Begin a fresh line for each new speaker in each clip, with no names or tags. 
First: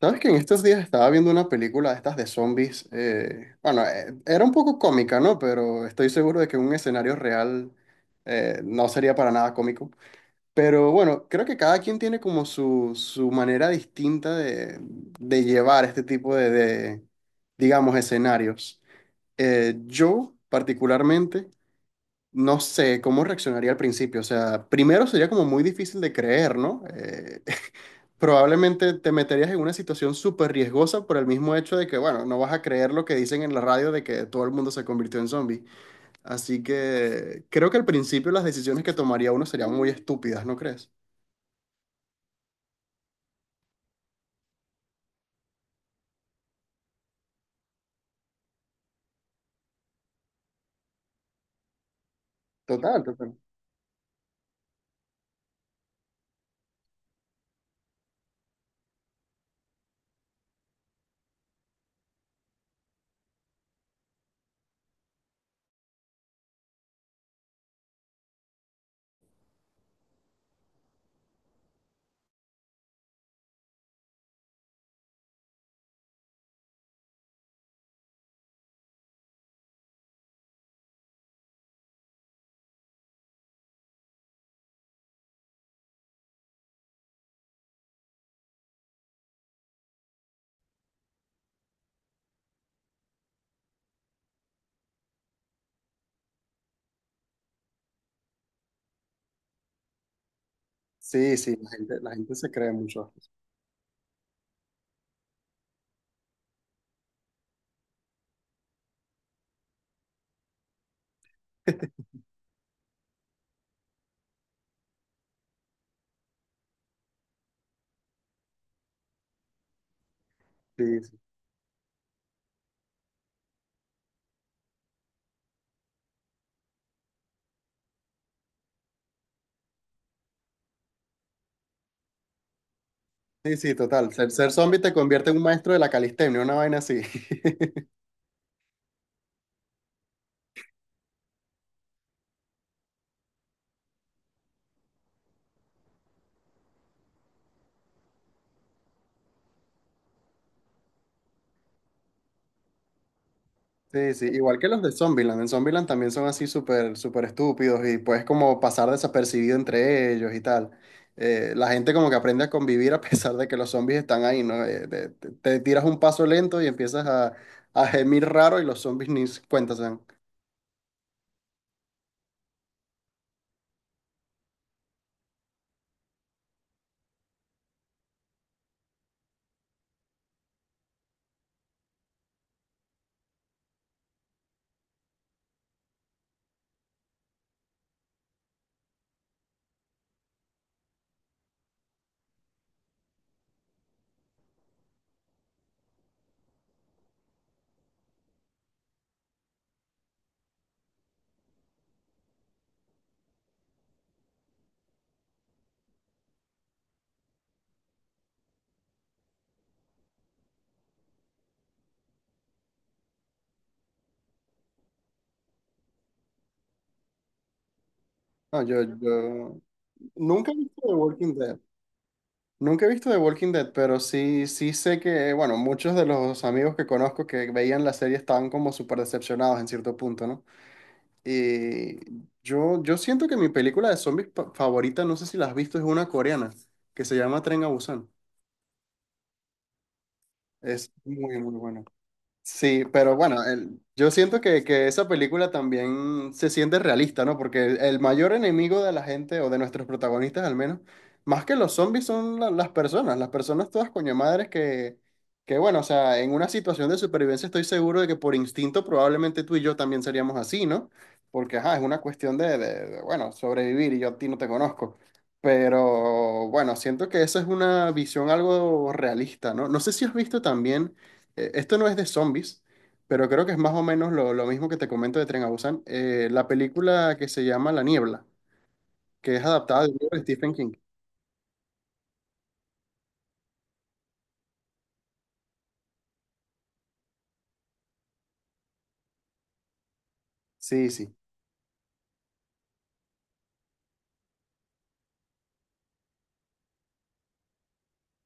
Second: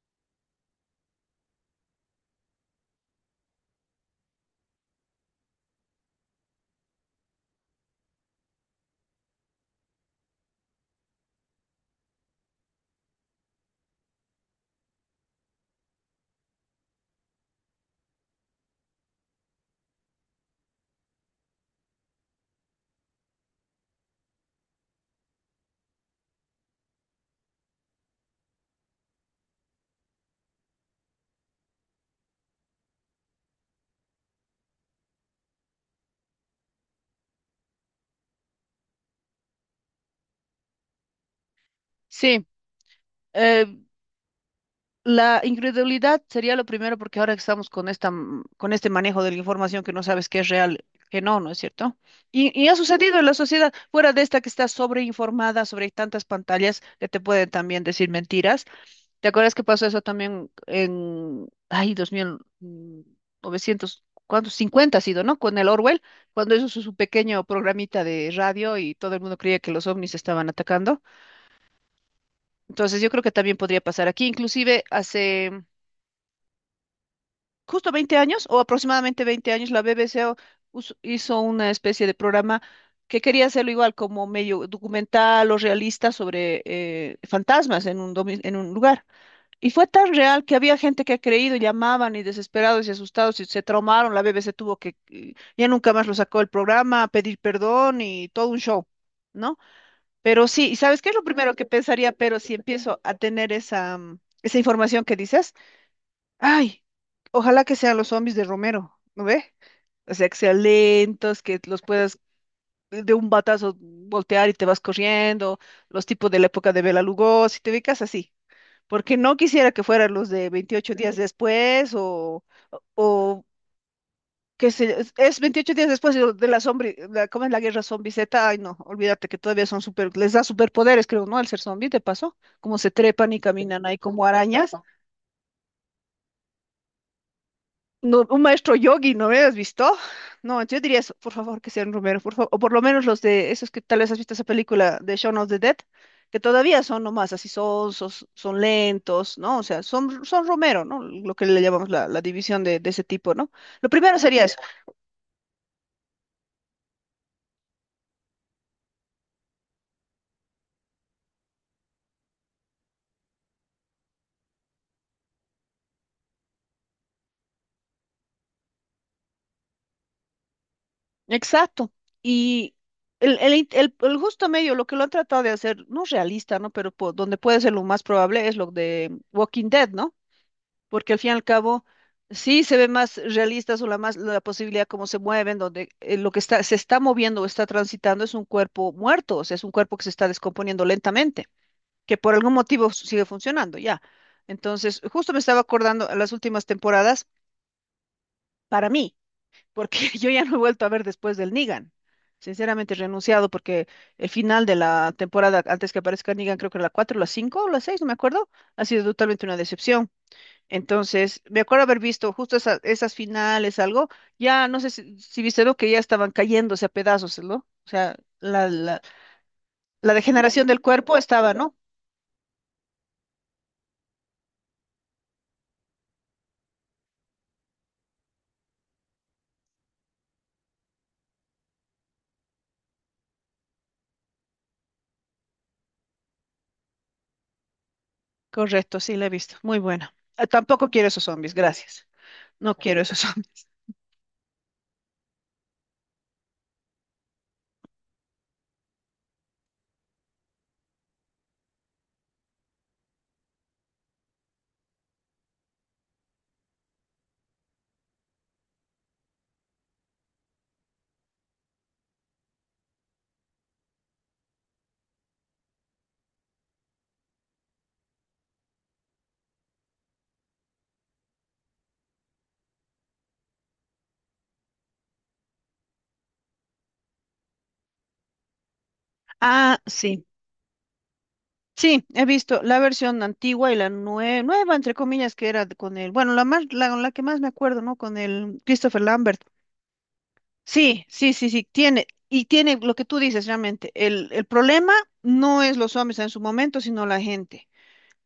¿Sabes que en estos días estaba viendo una película de estas de zombies? Bueno, era un poco cómica, ¿no? Pero estoy seguro de que un escenario real no sería para nada cómico. Pero bueno, creo que cada quien tiene como su manera distinta de llevar este tipo de, digamos, escenarios. Yo, particularmente, no sé cómo reaccionaría al principio. O sea, primero sería como muy difícil de creer, ¿no? Probablemente te meterías en una situación súper riesgosa por el mismo hecho de que, bueno, no vas a creer lo que dicen en la radio de que todo el mundo se convirtió en zombie. Así que creo que al principio las decisiones que tomaría uno serían muy estúpidas, ¿no crees?
Sí, eh, la incredulidad sería lo primero porque ahora estamos con con este manejo de la información que no sabes qué es real, que no, ¿no es cierto? Y ha
Total,
sucedido en la
total.
sociedad, fuera de esta que está sobreinformada sobre tantas pantallas que te pueden también decir mentiras. ¿Te acuerdas que pasó eso también en, ay, dos mil novecientos ¿cuántos? Cincuenta, ha sido, ¿no? Con el Orwell, cuando hizo su pequeño programita de radio y todo el mundo creía que los ovnis estaban atacando. Entonces yo creo que también podría pasar aquí. Inclusive hace justo 20 años o aproximadamente 20 años la BBC hizo una especie de programa que quería hacerlo igual como medio documental o realista sobre fantasmas en en un lugar. Y fue tan real que había gente que ha creído, llamaban y desesperados y asustados y se traumaron. La BBC tuvo que, ya nunca más lo sacó el programa, pedir perdón y todo un show, ¿no? Pero sí, ¿y sabes qué es lo
Sí,
primero
sí,
que pensaría?
la gente
Pero
se
si
cree
empiezo a
mucho.
tener esa información que dices, ay, ojalá que sean los zombies de Romero, ¿no ve? O sea, que sean lentos, que los puedas de un batazo voltear y te vas corriendo, los tipos de la época de Bela Lugosi, te ubicas así. Porque no quisiera que fueran los de 28
Sí,
días
sí,
después o que se, es 28 días después de la zombie, la, ¿cómo es la guerra zombie Z? Ay, no, olvídate que todavía son super, les da superpoderes, creo, ¿no? Al ser zombie, ¿te pasó? Como se trepan y
sí, sí,
caminan ahí
total.
como
Ser
arañas.
zombie te convierte en un maestro de la calistenia, una vaina así.
No, un maestro yogi, ¿no me has visto? No, yo diría eso, por favor, que sean Romero, por favor, o por lo menos los de esos que tal vez has visto esa película de Shaun of the Dead, que todavía son nomás así sonsos, son lentos, ¿no? O sea, son Romero, ¿no? Lo que le llamamos la división de ese tipo, ¿no? Lo
Sí,
primero
sí,
sería eso.
igual que los de Zombieland. En Zombieland también son así súper, súper estúpidos y puedes como pasar desapercibido entre ellos y tal. La gente como que aprende a convivir a pesar de que los zombies están ahí, ¿no? Te tiras un paso lento y empiezas a gemir raro y los zombies ni se cuenta se dan.
Exacto. Y el justo medio, lo que lo han tratado de hacer, no realista, ¿no? Pero donde puede ser lo más probable es lo de Walking Dead, ¿no? Porque al fin y al cabo, sí se ve más realista o la más la posibilidad cómo se mueven, donde lo que está, se está moviendo o está transitando es un cuerpo muerto, o sea, es un cuerpo que se está descomponiendo lentamente, que por algún motivo sigue funcionando, ya. Entonces, justo me estaba acordando en las últimas temporadas, para mí porque yo ya no he vuelto a ver después del Negan. Sinceramente he renunciado porque el final de la temporada, antes que aparezca Negan, creo que era la 4, la 5 o la 6, no me acuerdo, ha sido totalmente una decepción. Entonces, me acuerdo haber visto justo esas finales, algo, ya no sé si viste, ¿no? Que ya estaban cayéndose a pedazos, ¿no? O sea,
No,
la,
yo,
la,
yo
la
nunca he
degeneración del
visto The
cuerpo
Walking
estaba,
Dead.
¿no?
Nunca he visto The Walking Dead, pero sí, sí sé que, bueno, muchos de los amigos que conozco que veían la serie estaban como súper decepcionados en cierto punto, ¿no? Eh, yo siento que mi película de favorita, no sé si la has visto, es una coreana que se llama Tren a Busan.
Correcto, sí, la he visto. Muy buena. Ah, tampoco
Es
quiero esos
muy,
zombies,
muy buena.
gracias. No
Sí,
quiero
pero
esos
bueno,
zombies.
yo siento que esa película también se siente realista, ¿no? Porque el mayor enemigo de la gente, o de nuestros protagonistas al menos, más que los zombies son las personas todas coño madres que, bueno, o sea, en una situación de supervivencia estoy seguro de que por instinto probablemente tú y yo también seríamos así, ¿no? Porque, ajá, es una cuestión de, bueno, sobrevivir y yo a ti no te conozco. Pero, bueno, siento que esa es una visión algo realista, ¿no? No sé si has visto también esto no es de zombies, pero creo que es más o menos lo mismo que te comento de Tren a Busan. La película que se llama La Niebla, que es
Ah,
adaptada del libro de
sí.
Stephen King.
Sí, he visto la versión antigua y la nueva, entre comillas, que era con el, bueno, la que más me acuerdo, ¿no? Con el Christopher Lambert.
Sí,
Sí,
sí.
sí, sí, sí, tiene, y tiene lo que tú dices realmente. El problema no es los zombies en su momento, sino la gente.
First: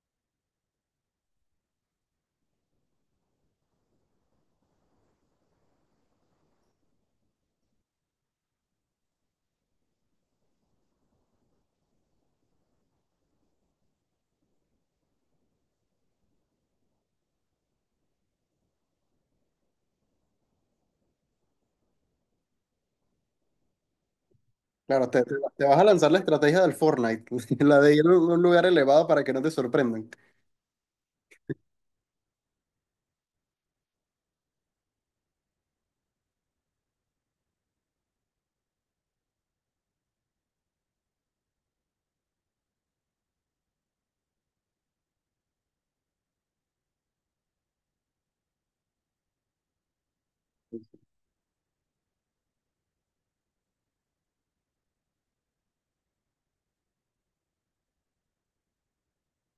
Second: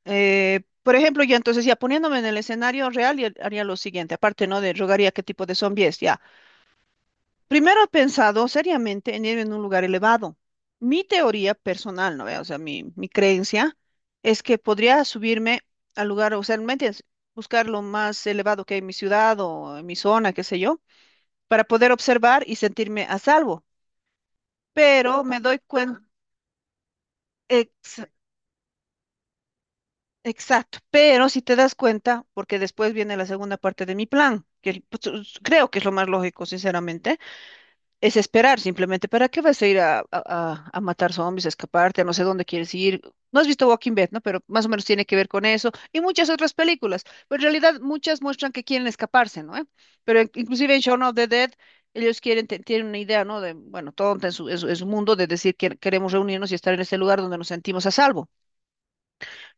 Por ejemplo, yo entonces ya poniéndome en el escenario real, ya haría lo siguiente, aparte, ¿no? De rogaría qué tipo de zombie es, ya. Primero he pensado seriamente en ir en un lugar elevado. Mi teoría personal, ¿no ve? O sea, mi creencia es que podría subirme al lugar, o sea, ¿me entiendes? Buscar lo más elevado que hay en mi ciudad o en mi zona, qué sé yo, para poder observar y sentirme a salvo.
Claro,
Pero me doy
te vas a
cuenta,
lanzar la estrategia del Fortnite, la de ir a un lugar elevado para que no te sorprendan.
exacto, pero si te das cuenta, porque después viene la segunda parte de mi plan, que pues, creo que es lo más lógico, sinceramente. Es esperar simplemente. ¿Para qué vas a ir a, a matar zombies, a escaparte, a no sé dónde quieres ir? No has visto Walking Dead, ¿no? Pero más o menos tiene que ver con eso y muchas otras películas. Pero en realidad muchas muestran que quieren escaparse, ¿no? ¿Eh? Pero inclusive en Shaun of the Dead ellos quieren, tienen una idea, ¿no? De, bueno, tonta en su, en su mundo de decir que queremos reunirnos y estar en este lugar donde nos sentimos a salvo.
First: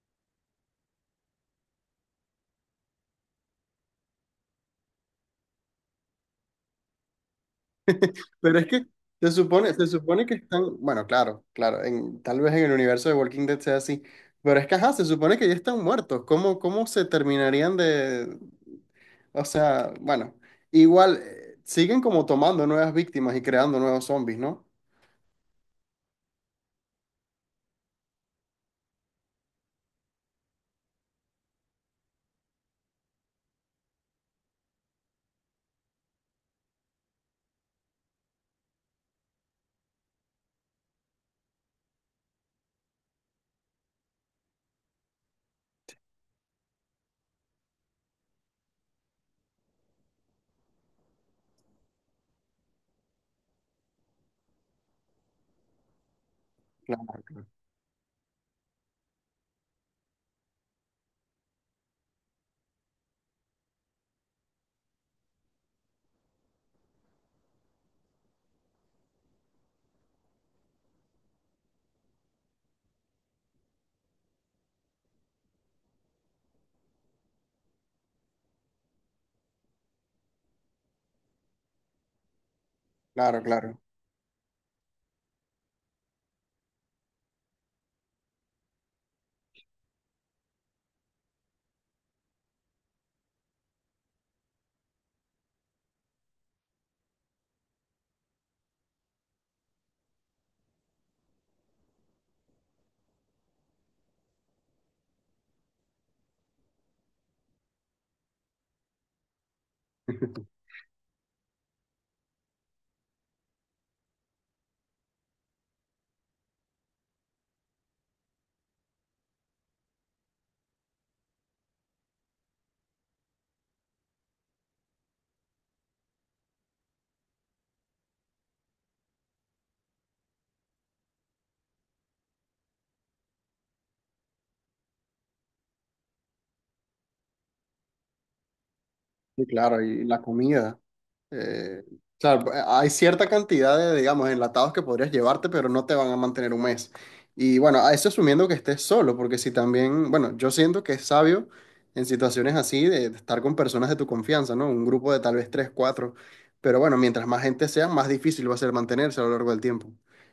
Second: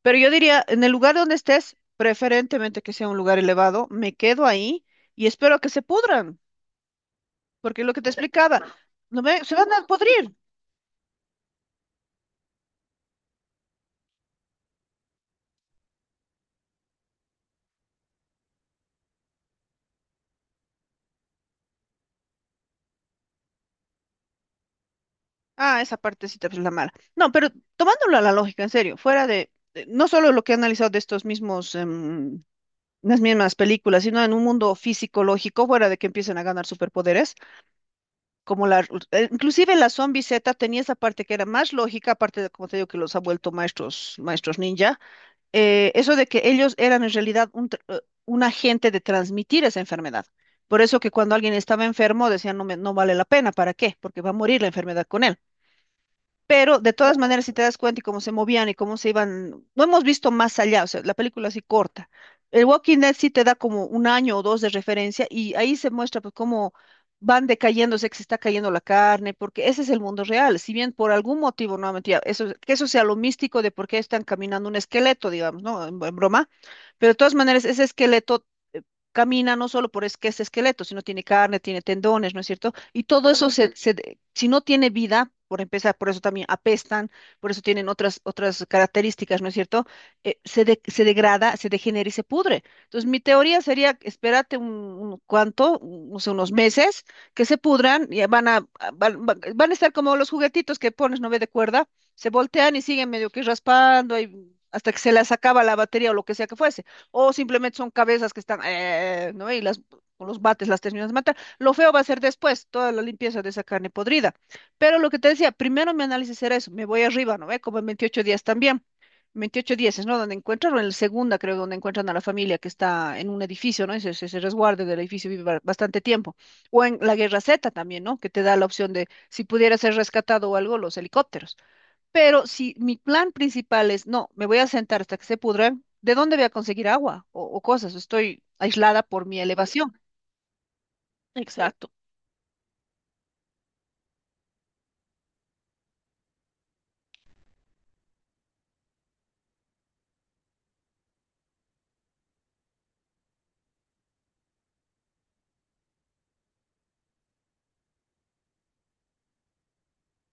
Pero yo diría, en el lugar donde estés, preferentemente que sea un lugar elevado, me quedo ahí y espero que se pudran, porque lo que te
Pero
explicaba,
es que
no me, se van a
se supone
podrir.
que están, bueno, claro, claro, tal vez en el universo de Walking Dead sea así, pero es que, ajá, se supone que ya están muertos. ¿Cómo, cómo se terminarían de, o sea, bueno, igual siguen como tomando nuevas víctimas y creando nuevos zombies, ¿no?
Ah, esa partecita pues es la mala. No, pero tomándolo a la lógica, en serio, fuera de, no solo lo que he analizado de estos mismos, las mismas películas, sino en un mundo físico lógico, fuera de que empiecen a ganar superpoderes, como la, inclusive la Zombie Z tenía esa parte que era más lógica, aparte de, como te digo, que los ha vuelto maestros, maestros ninja, eso de que ellos eran en realidad un agente de transmitir esa enfermedad. Por eso que cuando alguien estaba enfermo decían, no, no vale la pena, ¿para qué? Porque va a morir la enfermedad con él. Pero de todas
Claro,
maneras, si te das cuenta y cómo se movían y cómo se iban, no hemos visto más allá, o sea, la película así corta. El Walking Dead sí te da como un año o dos de referencia y ahí se muestra pues cómo van decayéndose, que se está cayendo la carne, porque ese es el mundo real. Si bien por algún motivo, nuevamente, ya, eso, que eso sea lo místico de por qué están caminando un esqueleto, digamos, ¿no? En broma, pero de todas maneras, ese esqueleto eh, camina no solo por es que es esqueleto, sino tiene carne, tiene tendones, ¿no es cierto? Y todo
claro,
eso se,
claro.
si no tiene vida, por empezar, por eso también apestan, por eso tienen otras, otras características, ¿no es cierto? Se degrada, se degenera y se pudre. Entonces, mi teoría sería, espérate un cuanto, no sé, unos meses, que se pudran y van a estar como los juguetitos que pones, no ve de cuerda, se voltean y siguen medio que raspando y hasta que se les acaba la batería o lo que sea que fuese. O simplemente son cabezas que están, ¿no? Y las, con los bates las terminas de matar. Lo feo va a ser después, toda la limpieza de esa carne podrida. Pero lo que te decía, primero mi análisis era eso, me voy arriba, ¿no ve? Como en 28 días también. 28 días es, ¿no? Donde encuentran, o en la segunda creo, donde encuentran a la familia que está en un edificio, ¿no? Ese resguardo del edificio vive bastante tiempo. O en la Guerra Z también, ¿no? Que te da la opción de si pudiera ser rescatado o algo, los helicópteros. Pero si mi plan principal es, no, me voy a sentar hasta que se pudra, ¿de dónde voy a conseguir agua o cosas? Estoy aislada por mi
Sí, claro,
elevación.
y la comida. Eh,
Exacto.
claro, pues, hay cierta cantidad de, digamos, enlatados que podrías llevarte, pero no te van a mantener un mes. Y bueno, a eso asumiendo que estés solo, porque si también, bueno, yo siento que es sabio en situaciones así de estar con personas de tu confianza, ¿no? Un grupo de tal vez tres, cuatro. Pero bueno, mientras más gente sea, más difícil va a ser mantenerse a lo largo del tiempo.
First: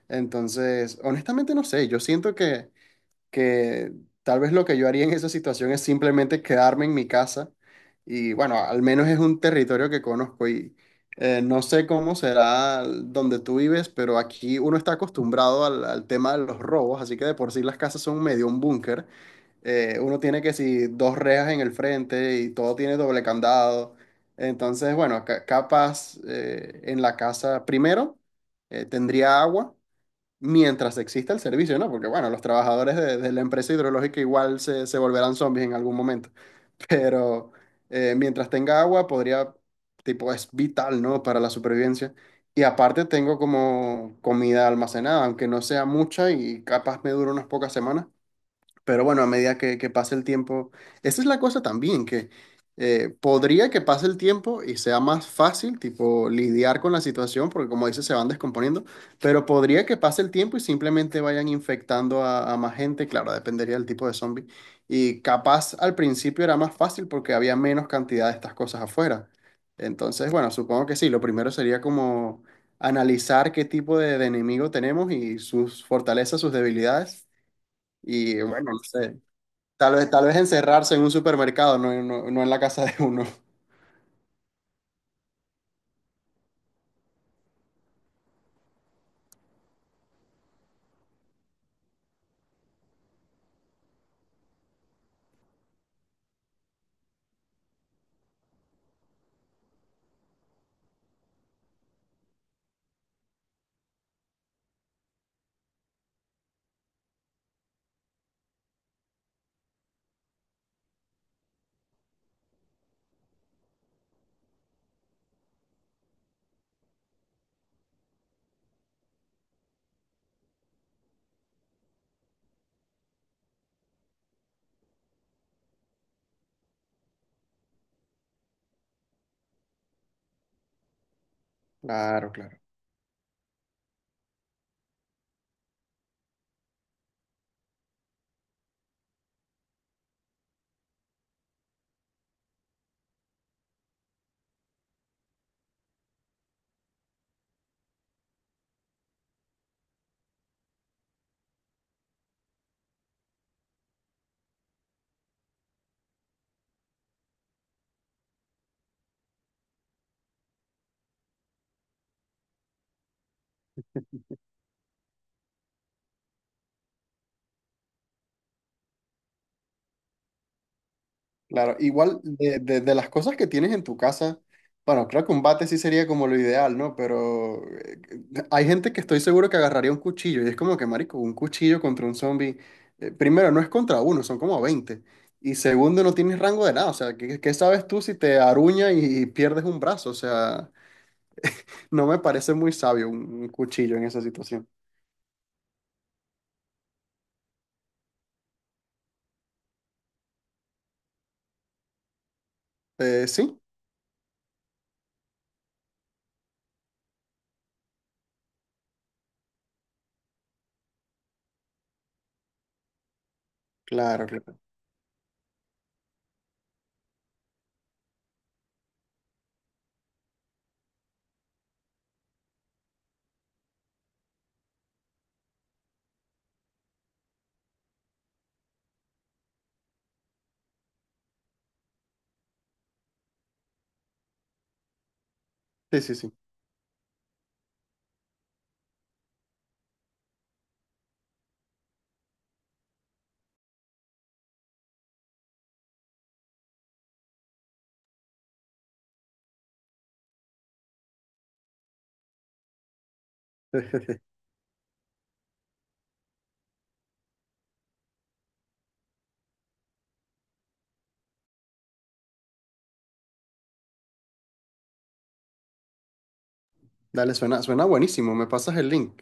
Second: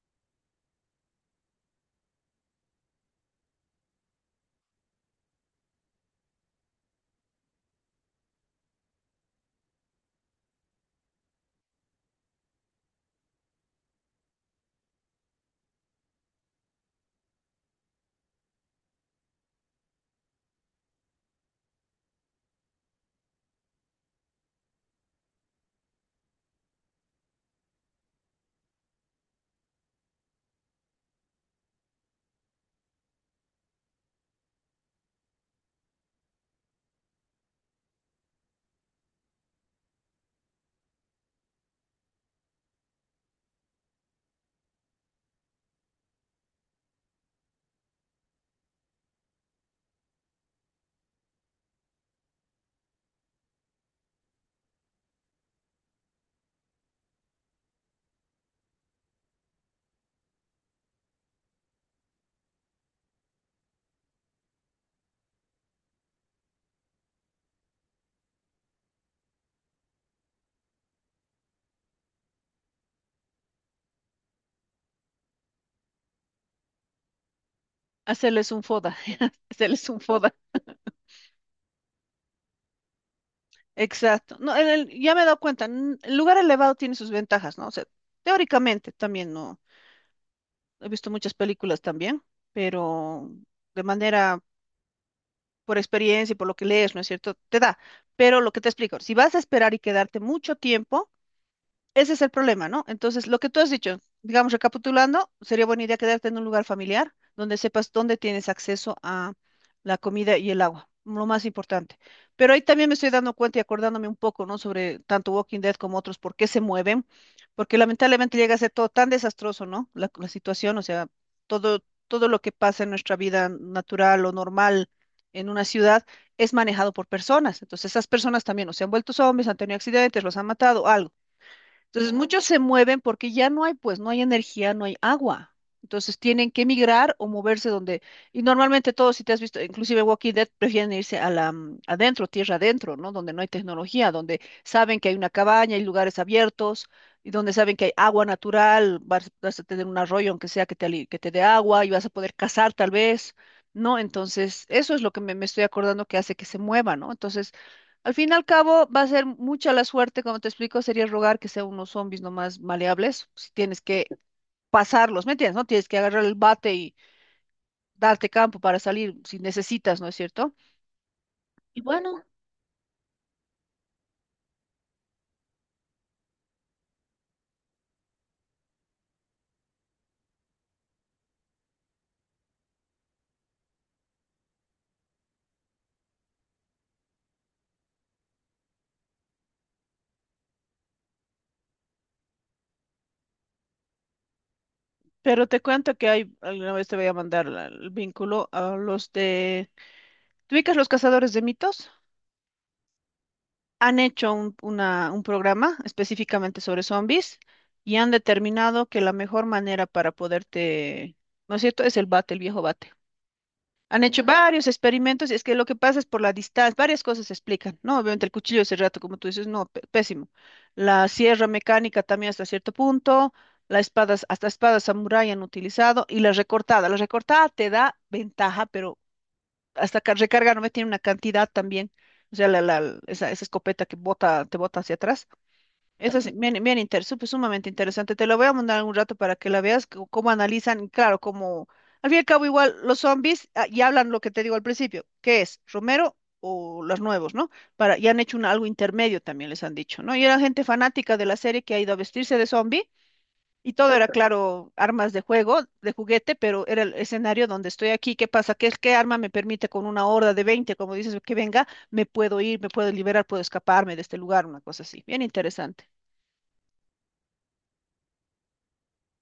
Entonces, honestamente no sé, yo siento que tal vez lo que yo haría en esa situación es simplemente quedarme en mi casa y bueno, al menos es un territorio que conozco y no sé cómo será donde tú vives, pero aquí uno está acostumbrado al, al tema de los robos, así que de por sí las casas son medio un búnker. Uno tiene que si dos rejas en el frente y todo tiene doble candado. Entonces, bueno, capaz en la casa primero tendría agua mientras exista el servicio, ¿no? Porque bueno, los trabajadores de la empresa hidrológica igual se, se volverán zombies en algún momento, pero mientras tenga agua podría, tipo, es vital, ¿no? Para la supervivencia. Y aparte tengo como comida almacenada, aunque no sea mucha y capaz me dure unas pocas semanas, pero bueno, a medida que pase el tiempo, esa es la cosa también, que podría que pase el tiempo y sea más fácil, tipo, lidiar con la situación, porque como dices, se van descomponiendo, pero podría que pase el tiempo y simplemente vayan infectando a más gente, claro, dependería del tipo de zombie. Y capaz al principio era más fácil porque había menos cantidad de estas cosas afuera. Entonces, bueno, supongo que sí, lo primero sería como analizar qué tipo de enemigo tenemos y sus fortalezas, sus debilidades. Y
Hacerles un
bueno, no
foda,
sé.
hacerles un
Tal
foda,
vez encerrarse en un supermercado, no, no, no en la casa de uno.
exacto. No, en ya me he dado cuenta, el lugar elevado tiene sus ventajas, ¿no? O sea, teóricamente también, ¿no? He visto muchas películas también, pero de manera, por experiencia y por lo que lees, ¿no es cierto? Te da, pero lo que te explico, si vas a esperar y quedarte mucho tiempo, ese es el problema, ¿no? Entonces, lo que tú has dicho, digamos, recapitulando, sería buena idea quedarte en un lugar familiar donde sepas dónde tienes acceso a la comida y el agua, lo más importante. Pero ahí también me estoy dando cuenta y acordándome un poco, ¿no? Sobre tanto Walking Dead como otros, por qué se mueven, porque lamentablemente llega a ser todo tan desastroso, ¿no? La situación, o sea, todo lo que pasa en nuestra vida natural o normal en una ciudad es manejado por personas. Entonces, esas personas también o se han vuelto zombies, han tenido accidentes, los han matado, algo. Entonces,
Claro,
muchos
claro.
se mueven porque ya no hay, pues, no hay energía, no hay agua. Entonces, tienen que migrar o moverse donde, y normalmente todos, si te has visto, inclusive Walking Dead, prefieren irse a adentro, tierra adentro, ¿no? Donde no hay tecnología, donde saben que hay una cabaña, hay lugares abiertos, y donde saben que hay agua natural, vas a tener un arroyo, aunque sea que te dé agua, y vas a poder cazar tal vez, ¿no? Entonces, eso es lo que me estoy acordando que hace que se mueva, ¿no? Entonces, al fin y al cabo, va a ser mucha la suerte, como te explico, sería rogar que sean unos zombies nomás maleables, si tienes que pasarlos, ¿me entiendes? No tienes que agarrar el bate y darte campo para salir si necesitas, ¿no es cierto?
Claro, igual
Bueno,
de, de las cosas que tienes en tu casa, bueno, creo que un bate sí sería como lo ideal, ¿no? Pero hay gente que estoy seguro que agarraría un cuchillo y es como que, marico, un cuchillo contra un zombie, primero, no es contra uno, son como 20. Y segundo, no tienes rango de nada, o sea, ¿qué, qué sabes tú si te aruña y pierdes un brazo? O sea, no me parece muy sabio un cuchillo en esa situación.
pero te cuento que hay, alguna vez te voy a mandar el vínculo a los de... ¿Te ubicas los cazadores de mitos?
Sí,
Han hecho un, un programa específicamente sobre zombies y han determinado que la mejor manera para poderte, ¿no es cierto? Es el bate, el viejo bate. Han hecho
claro, claro.
varios experimentos y es que lo que pasa es por la distancia, varias cosas se explican, ¿no? Obviamente el cuchillo de cerrato, como tú dices, no, pésimo. La sierra mecánica también hasta cierto punto, las espadas, hasta espadas samurái han utilizado y la recortada. La recortada te da ventaja, pero hasta recarga no me tiene una cantidad también. O sea, esa escopeta que bota, te bota hacia atrás,
Sí, sí,
eso
sí.
es bien, sumamente interesante. Te lo voy a mandar un rato para que la veas, cómo analizan, y claro, como al fin y al cabo igual los zombies ah, y hablan lo que te digo al principio, ¿qué es? ¿Romero o los nuevos, ¿no? Para, y han hecho un, algo intermedio también, les han dicho, ¿no? Y era gente fanática de la serie que ha ido a vestirse de zombie y todo era, claro, armas de juego, de juguete, pero era el escenario donde estoy aquí, ¿qué pasa? ¿Qué arma me permite con una horda de 20, como dices, que venga, me puedo ir, me puedo liberar, puedo escaparme de este lugar, una cosa así. Bien interesante.
Dale, suena, suena buenísimo. Me pasas el link.